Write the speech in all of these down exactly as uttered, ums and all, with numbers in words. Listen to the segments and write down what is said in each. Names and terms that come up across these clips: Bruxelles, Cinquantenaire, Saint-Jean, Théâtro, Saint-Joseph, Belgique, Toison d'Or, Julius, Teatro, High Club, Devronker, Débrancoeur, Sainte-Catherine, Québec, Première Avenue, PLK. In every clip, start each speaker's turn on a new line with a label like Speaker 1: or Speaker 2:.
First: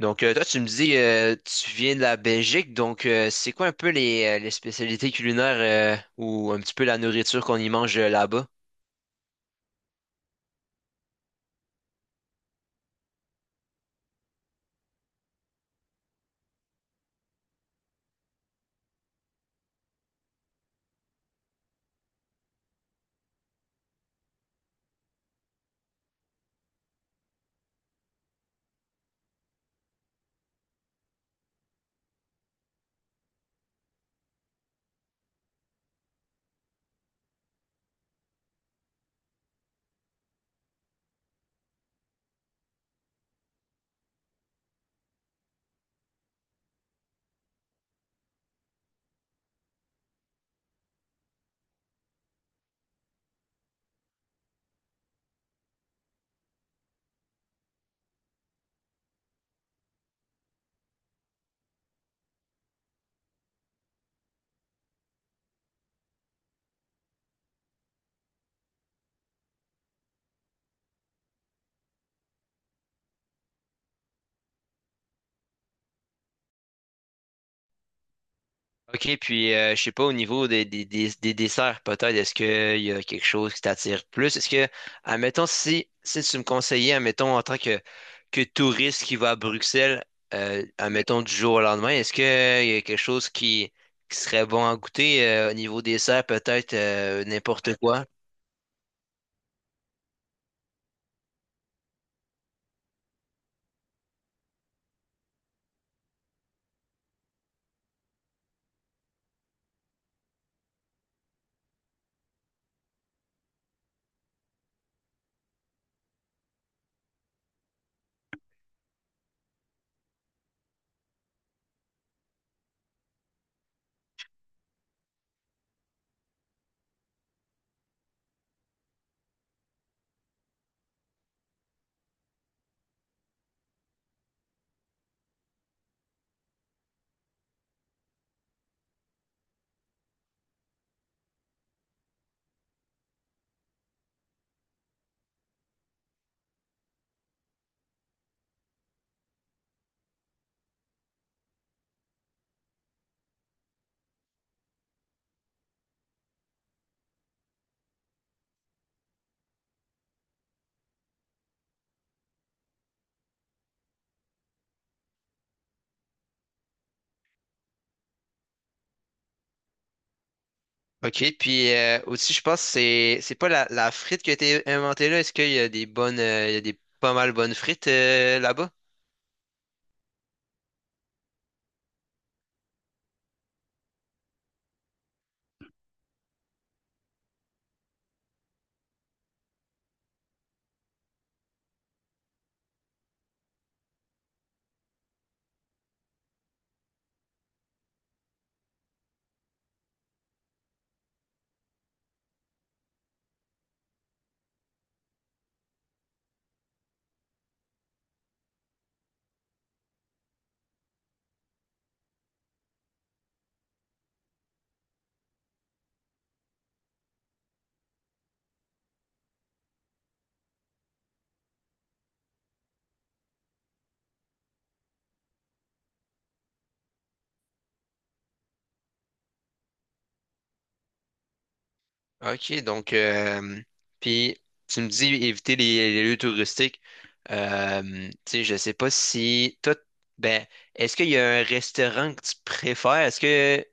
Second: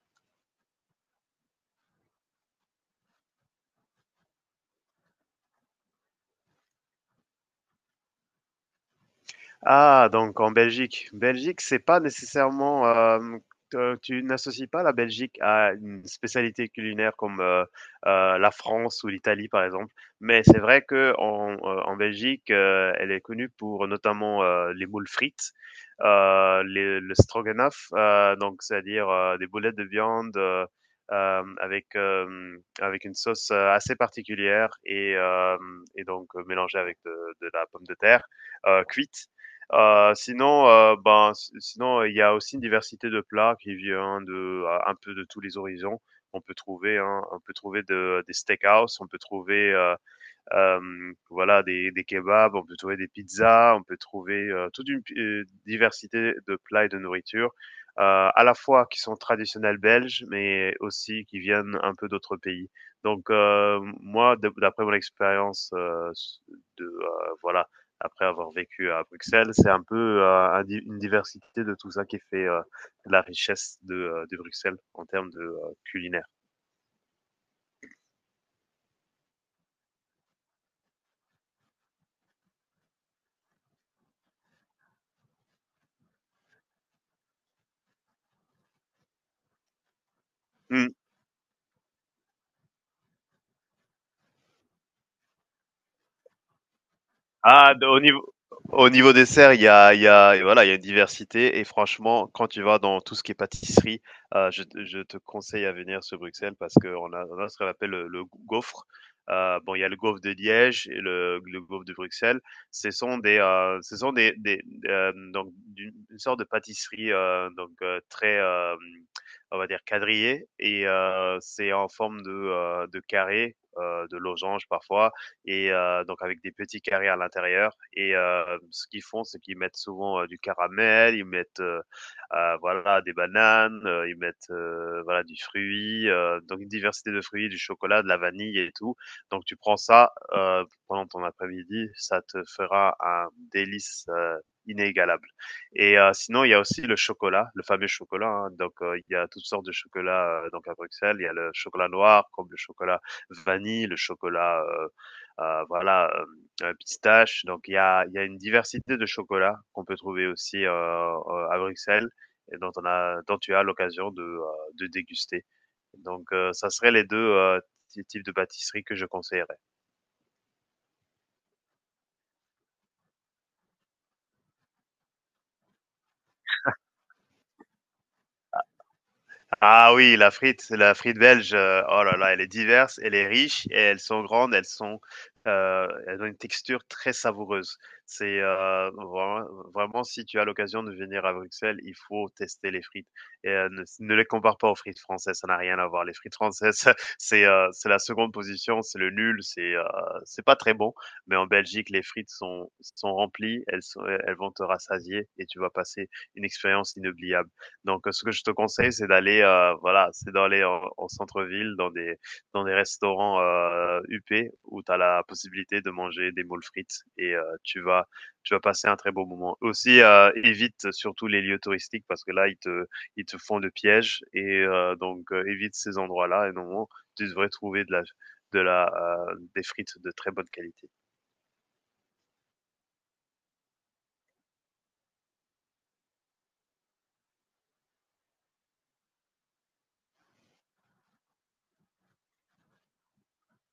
Speaker 1: Donc, euh, toi, tu me dis, euh, tu viens de la Belgique, donc euh, c'est quoi un peu les, euh, les spécialités culinaires euh, ou un petit peu la nourriture qu'on y mange euh, là-bas?
Speaker 2: Ah, donc en Belgique. Belgique, c'est pas nécessairement. Euh, te- tu n'associes pas la Belgique à une spécialité culinaire comme euh, euh, la France ou l'Italie, par exemple. Mais c'est vrai que en, euh, en Belgique, euh, elle est connue pour notamment euh, les moules frites, euh, les- le stroganoff, euh, donc c'est-à-dire euh, des boulettes de viande. euh, euh, avec euh, avec une sauce euh, assez particulière et euh, et donc euh, mélangée avec de, de la pomme de terre euh, cuite. Heu, sinon, heu, ben, si sinon il y a aussi une diversité de plats qui vient de un peu de tous les horizons. On peut trouver, hein, on peut trouver de des steakhouse, on peut trouver, heu Hem, voilà des des kebabs, on peut trouver des pizzas, on peut trouver, heu, toute une pi diversité de plats et de nourriture, heu, à la fois qui sont traditionnels belges, mais aussi qui viennent un peu d'autres pays. Donc, heu, moi de d'après mon expérience, heu, s de, heu, voilà, après avoir vécu à Bruxelles, c'est un peu, heu, un di une diversité de tout ça qui fait, heu, la richesse de, heu, de Bruxelles en termes de, heu, culinaire.
Speaker 1: Ok, puis euh, je sais pas, au niveau des, des, des, des desserts, peut-être, est-ce qu'il y a quelque chose qui t'attire plus? Est-ce que, admettons, si, si tu me conseillais, admettons, en tant que, que touriste qui va à Bruxelles, euh,
Speaker 2: Mmh.
Speaker 1: admettons, du jour au lendemain, est-ce qu'il y a quelque chose qui, qui serait bon à goûter euh, au niveau dessert, peut-être euh,
Speaker 2: Ah,
Speaker 1: n'importe
Speaker 2: de- au
Speaker 1: quoi?
Speaker 2: niveau, au niveau dessert, il y a, il y a, et voilà, il y a une diversité. Et franchement, quand tu vas dans tout ce qui est pâtisserie, euh, je, te- je te conseille à venir sur Bruxelles parce qu'on a, on a ce qu'on appelle le, le gaufre. Euh, bon, il y a le gaufre de Liège et le, le gaufre de Bruxelles. Ce sont des, euh, ce sont des, des euh, donc d'une une sorte de pâtisserie euh, donc euh, très, euh, on va dire quadrillée et euh, c'est en forme de, euh, de carré, euh, de losange parfois et euh, donc avec des petits carrés à l'intérieur. Et euh, ce qu'ils font, c'est qu'ils mettent souvent euh, du caramel, ils mettent euh, euh, voilà des bananes, euh, ils mettent euh, voilà du fruit, euh, donc une diversité de fruits, du chocolat, de la vanille et tout. Donc tu prends ça euh, pendant ton après-midi, ça te fera un délice euh, inégalable. Et euh, sinon, il y a aussi le chocolat, le fameux chocolat, hein. Donc, euh, il y a toutes sortes de chocolats euh, donc à Bruxelles. Il y a le chocolat noir, comme le chocolat vanille, le chocolat euh, heu, voilà, hem, pistache. Donc il y a il y a une diversité de chocolats qu'on peut trouver aussi, heu heu, à Bruxelles et dont on a dont tu as l'occasion de, heu, de déguster. Donc heu, ça serait les deux heu, ty types de pâtisseries que je conseillerais.
Speaker 1: OK, puis euh, aussi, je pense que c'est c'est pas la, la frite qui a été inventée là. Est-ce qu'il y a des bonnes, euh, il y a des pas mal bonnes frites euh, là-bas?
Speaker 2: Ah oui, la frite, la frite belge, heu, oh là là, elle est diverse, elle est riche et elles sont grandes, elles sont, heu, elles ont une texture très savoureuse. C'est, heu, vraiment vraiment si tu as l'occasion de venir à Bruxelles, il faut tester les frites et heu, ne ne les compare pas aux frites françaises, ça n'a rien à voir. Les frites françaises, c'est, heu, c'est la seconde position, c'est le nul, c'est, heu, c'est pas très bon, mais en Belgique, les frites sont sont remplies, elles sont elles vont te rassasier et tu vas passer une expérience inoubliable. Donc, heu, ce que je te conseille, c'est d'aller, heu, voilà, c'est d'aller en en centre-ville, dans des dans des restaurants, heu, huppés où tu as la possibilité de manger des moules frites et heu, tu vas tu vas passer un très beau moment. Aussi, heu, évite surtout les lieux touristiques parce que là, ils te ils te font le piège et heu, donc heu, évite ces endroits-là et normalement, tu devrais trouver de la de la, heu, des frites de très bonne qualité.
Speaker 1: OK, donc, euh, puis tu me dis éviter les, les lieux touristiques. Euh, tu sais, je sais pas si toi, ben, est-ce qu'il y a un restaurant que tu préfères? Est-ce que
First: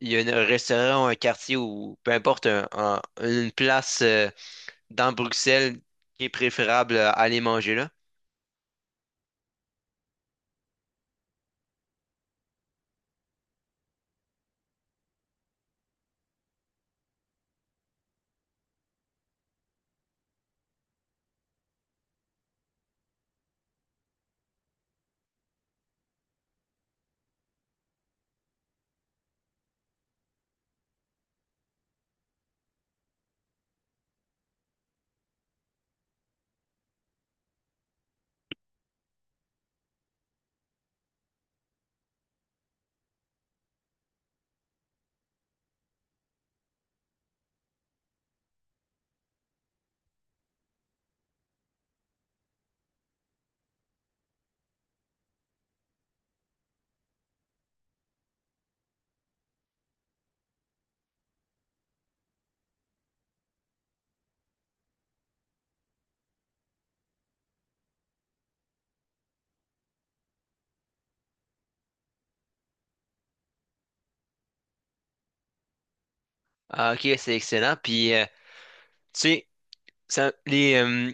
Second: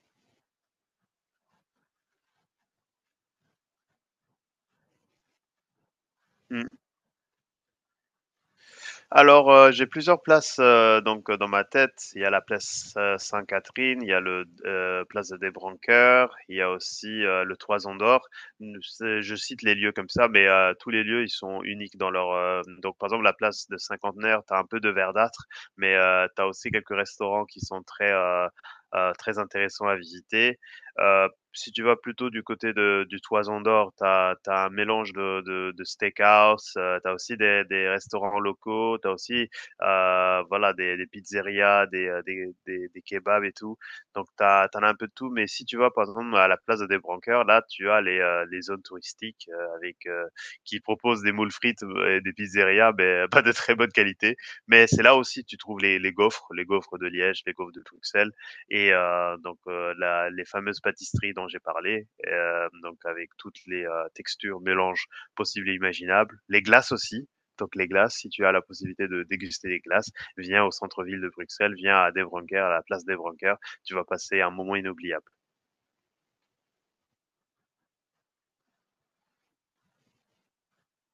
Speaker 1: il y a un restaurant ou un quartier ou peu importe, un- un- une place euh, dans Bruxelles qui est
Speaker 2: Mmh.
Speaker 1: préférable à aller manger là?
Speaker 2: Alors, heu, j'ai plusieurs places, heu, donc, heu, dans ma tête. Il y a la place, heu, Sainte-Catherine, il y a le, heu, place des Débrancoeur, il y a aussi, heu, le Toison d'Or. Mmh, c'est je cite les lieux comme ça, mais, heu, tous les lieux, ils sont uniques dans leur, heu donc par exemple, la place de Cinquantenaire, tu as un peu de verdâtre, mais, heu, tu aussi quelques restaurants qui sont très, heu heu, très intéressants à visiter. Heu Si tu vas plutôt du côté de du Toison d'Or, tu as un mélange de de de steakhouse, heu, tu as aussi des des restaurants locaux, tu as aussi, heu, voilà des des pizzerias, des, heu, des des des kebabs et tout. Donc tu as tu as un peu de tout, mais si tu vas par exemple à la place de Débrancoeur, là tu as les, heu, les zones touristiques, heu, avec, heu, qui proposent des moules frites, euh, et des pizzerias, mais pas de très bonne qualité. Mais c'est là aussi tu trouves les les gaufres, les gaufres de Liège, les gaufres de Bruxelles. Et euh, donc euh, la, les fameuses pâtisseries dont j'ai parlé, euh, donc avec toutes les euh, textures, mélanges possibles et imaginables, les glaces aussi. Donc les glaces, si tu as la possibilité de déguster des glaces, viens au centre-ville de Bruxelles, viens à Devronker, à la place Devronker, tu vas passer un moment inoubliable.
Speaker 1: Ah, OK, c'est excellent. Puis, euh, tu sais, ça- les, euh,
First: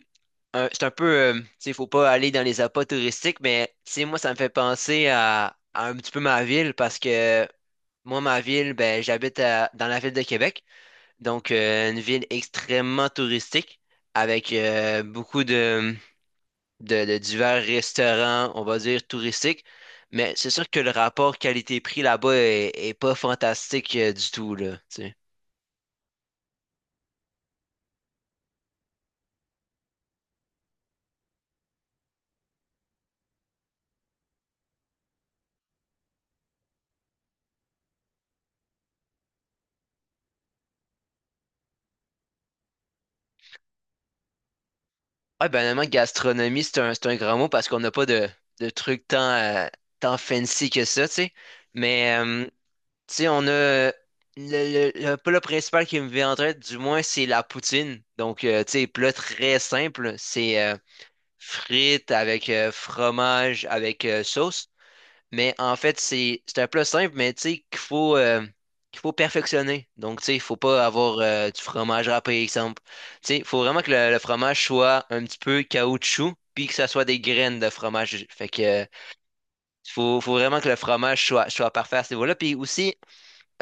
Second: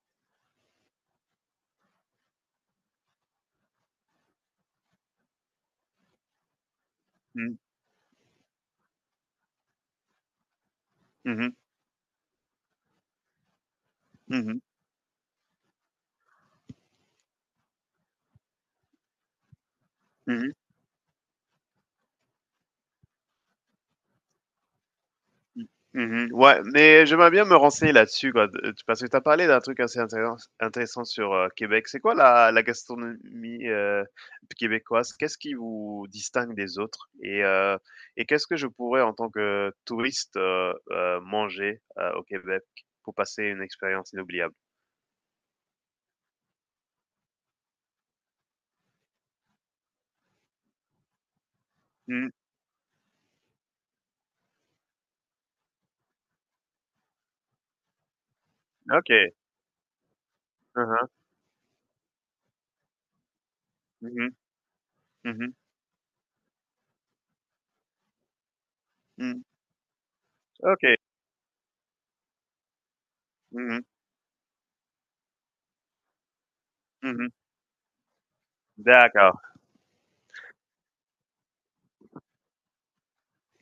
Speaker 1: euh, c'est un peu, euh, tu sais, faut pas aller dans les appâts touristiques, mais tu sais, moi, ça me fait penser à, à un petit peu ma ville parce que
Speaker 2: Mhm,
Speaker 1: moi, ma ville, ben, j'habite à- dans la ville de Québec, donc
Speaker 2: mhm,
Speaker 1: euh, une ville extrêmement touristique avec
Speaker 2: mhm,
Speaker 1: euh, beaucoup de, de, de divers restaurants, on va dire touristiques, mais c'est
Speaker 2: mhm.
Speaker 1: sûr que le rapport qualité-prix là-bas est, est pas fantastique euh, du tout, là, tu sais.
Speaker 2: Mhm. Ouais, mais j'aimerais bien me renseigner là-dessus, quoi, de- parce que tu as parlé d'un truc assez intéressant, intéressant sur euh, Québec. C'est quoi la, la gastronomie euh, québécoise? Qu'est-ce qui vous distingue des autres? Et, euh, et qu'est-ce que je pourrais, en tant que touriste, euh, euh, manger euh, au Québec pour passer une expérience inoubliable?
Speaker 1: Ouais, banalement, gastronomie, c'est un, c'est un grand mot parce qu'on n'a pas de, de trucs tant, euh, tant fancy que ça, tu sais. Mais,
Speaker 2: Mm,
Speaker 1: euh, tu sais, on a. euh, Le, le, le plat principal qui me vient en tête, du moins, c'est la poutine. Donc, euh, tu sais, plat
Speaker 2: ok.
Speaker 1: très simple. C'est euh,
Speaker 2: Mhm,
Speaker 1: frites avec euh, fromage, avec euh,
Speaker 2: mhm,
Speaker 1: sauce. Mais
Speaker 2: mhm,
Speaker 1: en fait, c'est c'est un plat simple, mais tu sais qu'il faut, euh, qu'il faut
Speaker 2: mm,
Speaker 1: perfectionner. Donc, tu sais, il faut pas
Speaker 2: ok.
Speaker 1: avoir euh, du fromage râpé, exemple. Tu sais, il faut vraiment
Speaker 2: Mhm,
Speaker 1: que le, le fromage soit un petit peu caoutchouc, puis que ça soit des
Speaker 2: mhm.
Speaker 1: graines de fromage. Fait que euh,
Speaker 2: D'accord.
Speaker 1: faut, faut vraiment que le fromage soit, soit parfait à ce niveau-là. Puis aussi,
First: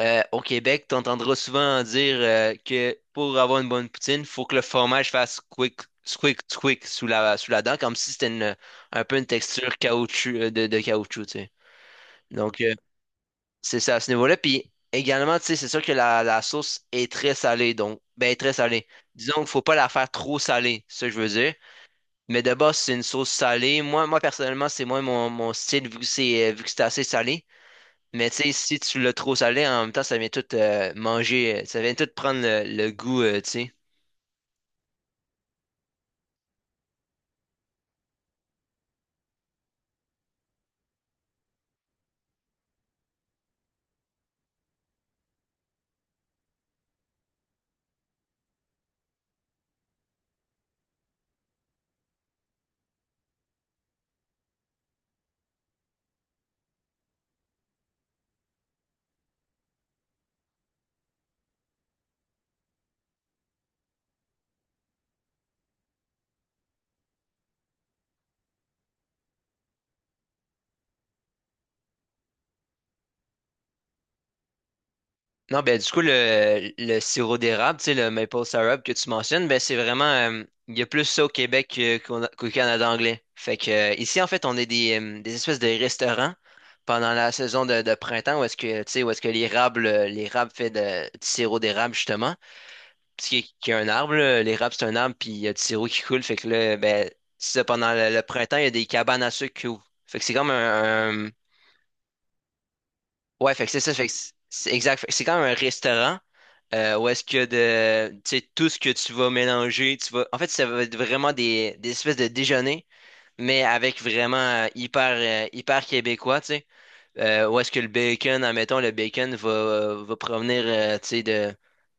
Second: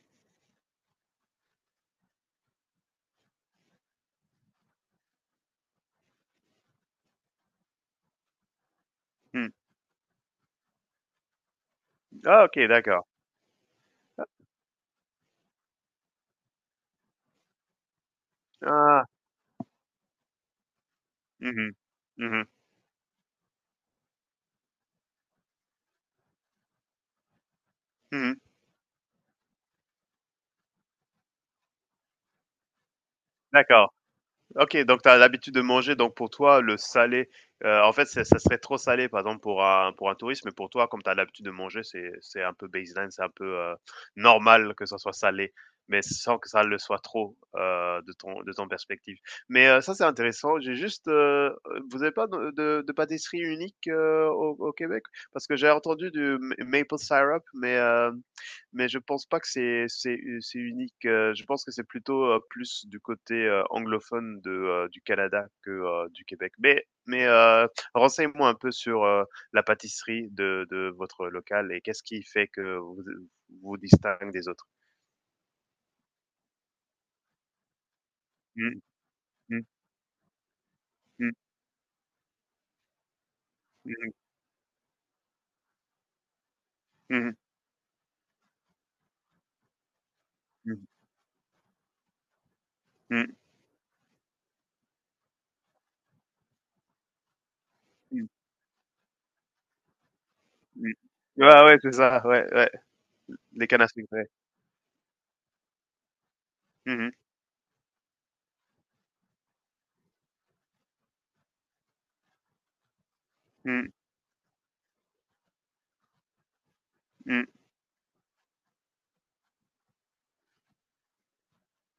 Speaker 1: euh, au Québec, tu entendras souvent dire euh, que pour avoir une bonne poutine, il faut que le fromage fasse squick, squick, squick sous la, sous la dent, comme si c'était une, un peu une
Speaker 2: Mm.
Speaker 1: texture caoutchouc, euh, de, de caoutchouc, tu sais.
Speaker 2: Ah, ok,
Speaker 1: Donc, euh,
Speaker 2: d'accord.
Speaker 1: c'est ça, à ce niveau-là. Puis également, tu sais, c'est sûr que la, la sauce est très salée, donc, ben, très salée.
Speaker 2: Ah,
Speaker 1: Disons qu'il faut pas la faire trop salée, c'est ça que je veux dire.
Speaker 2: mhm,
Speaker 1: Mais
Speaker 2: mhm,
Speaker 1: de base, c'est une sauce salée. Moi, moi personnellement, c'est moins mon, mon style, vu que c'est, euh, vu que c'est assez salé. Mais tu
Speaker 2: mhm.
Speaker 1: sais, si tu l'as trop salé, en même temps, ça vient tout euh, manger, euh, ça vient tout prendre le, le goût, euh, tu sais.
Speaker 2: D'accord. OK, donc tu as l'habitude de manger, donc pour toi, le salé, heu, en fait, c'est ça serait trop salé, par exemple, pour un pour un touriste, mais pour toi, comme tu as l'habitude de manger, c'est c'est un peu baseline, c'est un peu, heu, normal que ça soit salé, mais sans que ça le soit trop, heu, de ton de ton perspective. Mais, heu, ça, c'est intéressant. J'ai juste, heu, vous avez pas de de de pâtisserie unique, heu, au au Québec? Parce que j'ai entendu du ma maple syrup, mais, heu mais je pense pas que c'est c'est c'est unique, heu, je pense que c'est plutôt, heu, plus du côté, heu, anglophone de, heu, du Canada que, heu, du Québec. Mais mais, heu, renseigne-moi un peu sur, heu, la pâtisserie de de votre local et qu'est-ce qui fait que vous vous distingue des autres?
Speaker 1: Non, ben du coup, le, le sirop d'érable, tu sais, le maple
Speaker 2: Mmh,
Speaker 1: syrup que tu mentionnes, ben
Speaker 2: mmh,
Speaker 1: c'est vraiment, euh, il y a plus ça au
Speaker 2: mmh,
Speaker 1: Québec que- qu'au qu'au Canada anglais. Fait que euh,
Speaker 2: mmh mh.
Speaker 1: ici, en fait, on est des, euh, des espèces de restaurants pendant
Speaker 2: Mmh
Speaker 1: la
Speaker 2: mh.
Speaker 1: saison de, de printemps où est-ce que, tu sais, où est-ce que l'érable, euh, l'érable fait de, du sirop d'érable, justement. Parce
Speaker 2: Mmh,
Speaker 1: qu'il y, a qu'il y a un arbre, là, l'érable, c'est un arbre, puis il y a du sirop qui coule. Fait que là, ben, c'est ça, pendant le, le
Speaker 2: mmh,
Speaker 1: printemps, il y a des cabanes à sucre qui ouvrent. Fait que c'est comme
Speaker 2: mmh.
Speaker 1: un.
Speaker 2: Ouais, ouais, c'est ça, ouais, ouais,
Speaker 1: Ouais, fait
Speaker 2: les
Speaker 1: que c'est
Speaker 2: cannes à
Speaker 1: ça, fait
Speaker 2: sucre,
Speaker 1: que
Speaker 2: ouais.
Speaker 1: c'est c'est exact. Fait que c'est quand même un restaurant euh,
Speaker 2: Mmh
Speaker 1: où
Speaker 2: mh.
Speaker 1: est-ce que de, tu sais, tout ce que tu vas mélanger, tu vas. En fait, ça va être vraiment des, des espèces de déjeuner, mais
Speaker 2: Mmh,
Speaker 1: avec vraiment euh, hyper, euh, hyper québécois, tu sais. Euh,
Speaker 2: mmh.
Speaker 1: où est-ce que le bacon, admettons, le bacon va, va provenir, euh, tu sais, de,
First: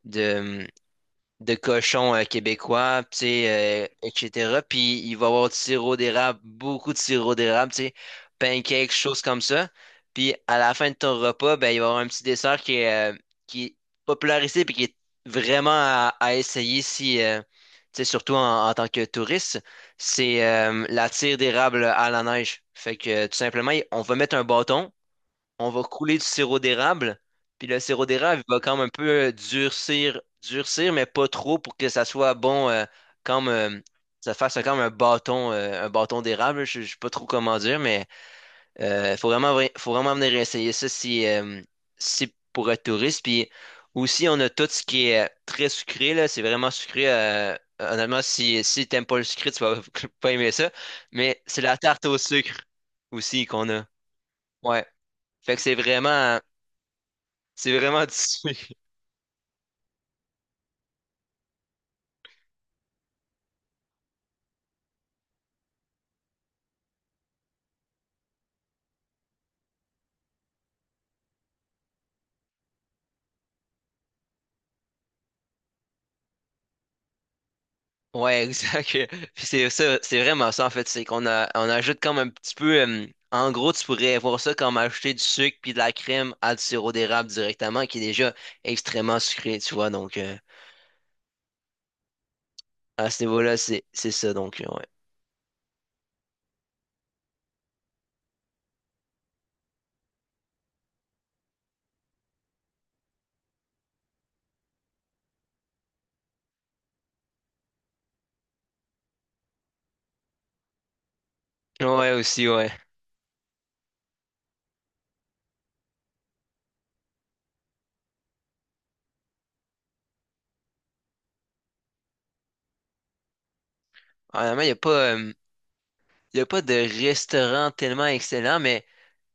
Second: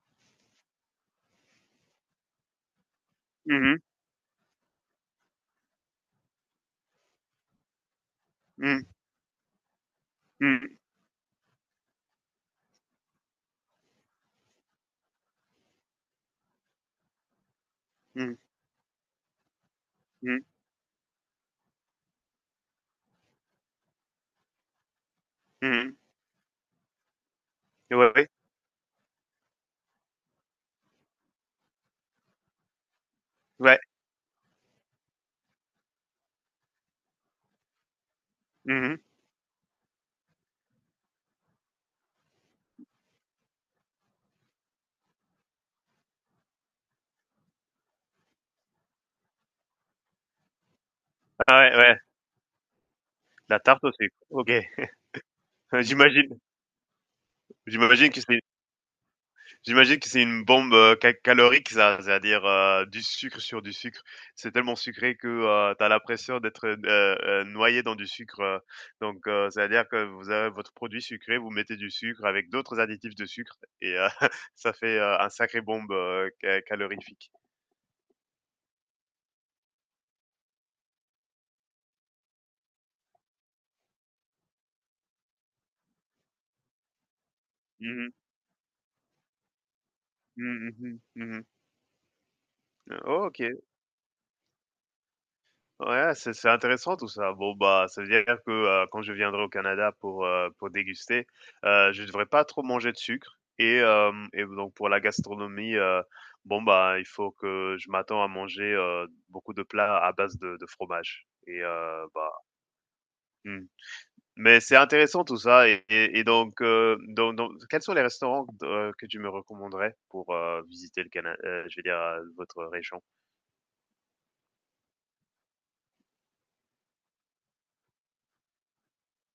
Speaker 1: de, de cochons euh, québécois, tu
Speaker 2: Mmh mh.
Speaker 1: sais, euh, et cetera. Puis il va y avoir du sirop d'érable, beaucoup de sirop d'érable, tu sais,
Speaker 2: Mmh,
Speaker 1: pancakes, choses comme ça. Puis à la
Speaker 2: mmh,
Speaker 1: fin de ton repas, ben, il va y avoir un petit dessert qui est, euh, qui est popularisé puis qui est vraiment à, à essayer si, euh, tu sais, surtout
Speaker 2: mmh,
Speaker 1: en, en tant que touriste,
Speaker 2: mmh, mmh.
Speaker 1: c'est euh, la tire d'érable à la neige. Fait que tout simplement, on va mettre un bâton, on va couler du sirop d'érable, puis le sirop
Speaker 2: Ouais, ouais.
Speaker 1: d'érable il va comme un peu euh, durcir, durcir, mais pas trop pour que ça soit bon, euh, comme
Speaker 2: Ouais.
Speaker 1: euh, ça fasse comme un bâton, euh, un bâton d'érable. Je je sais pas trop comment dire, mais
Speaker 2: Mmh.
Speaker 1: euh, faut vraiment, vra- faut vraiment venir essayer ça si, euh, si pour être touriste. Puis aussi, on a tout ce qui est euh, très sucré, là, c'est vraiment sucré. euh, Honnêtement, si, si t'aimes pas le sucré, tu vas pas aimer ça. Mais c'est
Speaker 2: Ah
Speaker 1: la
Speaker 2: ouais, ouais.
Speaker 1: tarte au sucre aussi
Speaker 2: La
Speaker 1: qu'on
Speaker 2: tarte
Speaker 1: a.
Speaker 2: au sucre. OK.
Speaker 1: Ouais. Fait que c'est vraiment,
Speaker 2: J'imagine
Speaker 1: c'est vraiment
Speaker 2: j'imagine que c'est
Speaker 1: dissous.
Speaker 2: j'imagine que c'est une bombe, heu, ca calorique ça, c'est-à-dire, heu, du sucre sur du sucre. C'est tellement sucré que, heu, tu as l'impression d'être, heu heu, noyé dans du sucre, heu, donc heu, c'est-à-dire que vous avez votre produit sucré, vous mettez du sucre avec d'autres additifs de sucre et heu, ça fait, heu, un sacré bombe, heu, ca calorifique.
Speaker 1: Ouais, exact. Puis c'est ça, c'est vraiment ça en fait, c'est qu'on a, on ajoute comme un petit peu euh, en gros, tu pourrais voir ça comme ajouter du sucre puis de la crème à du sirop d'érable directement qui est
Speaker 2: Mmh mh.
Speaker 1: déjà extrêmement sucré, tu vois. Donc euh,
Speaker 2: Mmh, mmh mh. Mmh.
Speaker 1: à ce niveau-là,
Speaker 2: OK.
Speaker 1: c'est c'est ça donc ouais.
Speaker 2: Ouais, c'est c'est intéressant tout ça. Bon, bah, ça veut dire que euh, quand je viendrai au Canada pour, euh, pour déguster, euh, je devrais pas trop manger de sucre. Et, euh, et donc, pour la gastronomie, euh, bon, bah, il faut que je m'attends à manger euh, beaucoup de plats à base de, de fromage. Et euh,
Speaker 1: Ouais
Speaker 2: bah,
Speaker 1: aussi, ouais.
Speaker 2: hmm. Mais c'est intéressant tout ça. Et, et, et donc, euh, donc, donc, quels sont les restaurants euh, que tu me recommanderais pour euh, visiter le Canada, je veux dire, euh, votre région?
Speaker 1: Honnêtement, il y a pas euh, y a pas de restaurant tellement excellent, mais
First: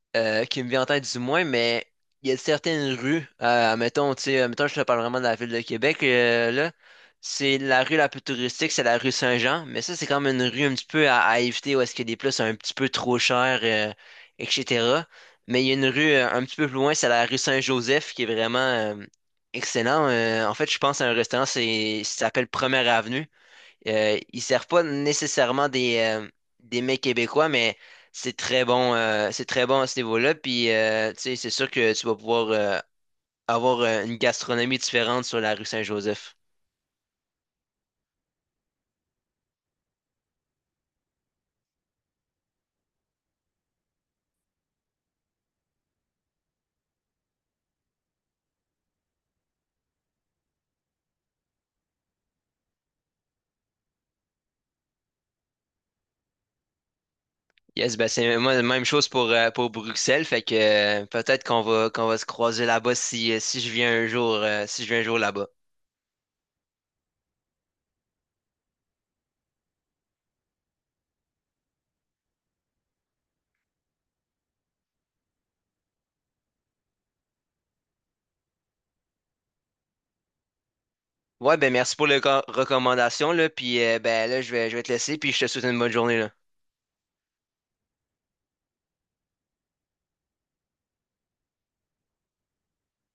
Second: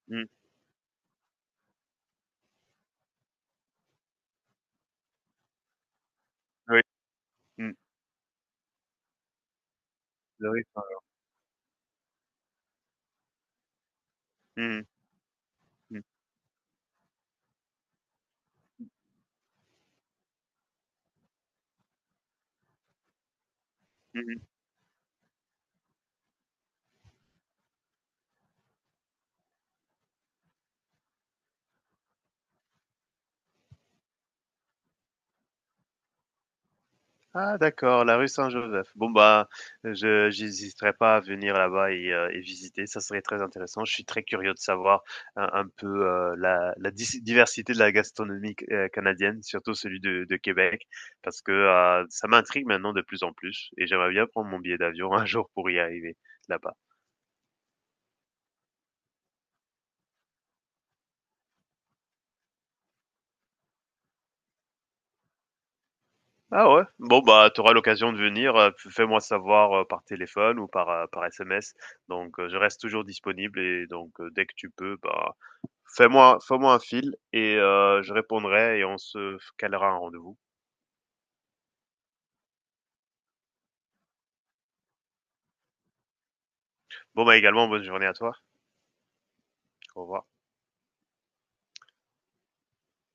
Speaker 2: Hmm.
Speaker 1: euh, qui me vient en tête du moins, mais il y a certaines rues, euh, mettons, tu sais, euh, mettons, je te parle vraiment de la ville de Québec, euh, là,
Speaker 2: Oui.
Speaker 1: c'est
Speaker 2: Hmm.
Speaker 1: la rue la plus touristique, c'est la rue Saint-Jean, mais ça, c'est comme une
Speaker 2: Oui. Oui,
Speaker 1: rue un petit peu à, à éviter où est-ce que des plats sont un petit peu trop chers, euh,
Speaker 2: hmm.
Speaker 1: et cetera. Mais il y a une
Speaker 2: Hmm.
Speaker 1: rue euh, un petit peu plus loin, c'est la rue Saint-Joseph, qui est vraiment euh, excellent. Euh, en fait, je pense à un restaurant, c'est, ça s'appelle Première Avenue. Euh,
Speaker 2: Hmm. Hmm.
Speaker 1: ils servent pas nécessairement des, euh, des mets québécois, mais c'est très bon, euh, c'est très bon à ce niveau-là. Puis, euh, tu sais, c'est sûr que tu vas pouvoir euh, avoir euh, une gastronomie différente sur la rue Saint-Joseph.
Speaker 2: Ah d'accord, la rue Saint-Joseph. Bon bah, je j'hésiterai pas à venir là-bas et heu, et visiter, ça serait très intéressant. Je suis très curieux de savoir un un peu, heu, la la dis diversité de la gastronomie c canadienne, surtout celui de de Québec, parce que, heu, ça m'intrigue maintenant de plus en plus et j'aimerais bien prendre mon billet d'avion un jour pour y arriver là-bas.
Speaker 1: Yes, ben c'est moi, la même chose pour, euh, pour Bruxelles. Fait que euh, peut-être qu'on va, qu'on va se croiser là-bas si, euh, si je viens un jour, euh, si je viens un jour là-bas.
Speaker 2: Ah ouais? Bon bah, tu auras l'occasion de venir, heu, f fais-moi savoir, heu, par téléphone ou par, heu, par S M S donc, heu, je reste toujours disponible et donc, heu, dès que tu peux, bah Fais-moi fais-moi un fil et heu, je répondrai et on se calera un rendez-vous.
Speaker 1: Ouais, ben merci pour les co- recommandations, là. Puis, euh, ben là, je vais, je vais te laisser, puis je te souhaite une bonne journée, là.
Speaker 2: Bon, bah, également bonne journée à toi. Au revoir.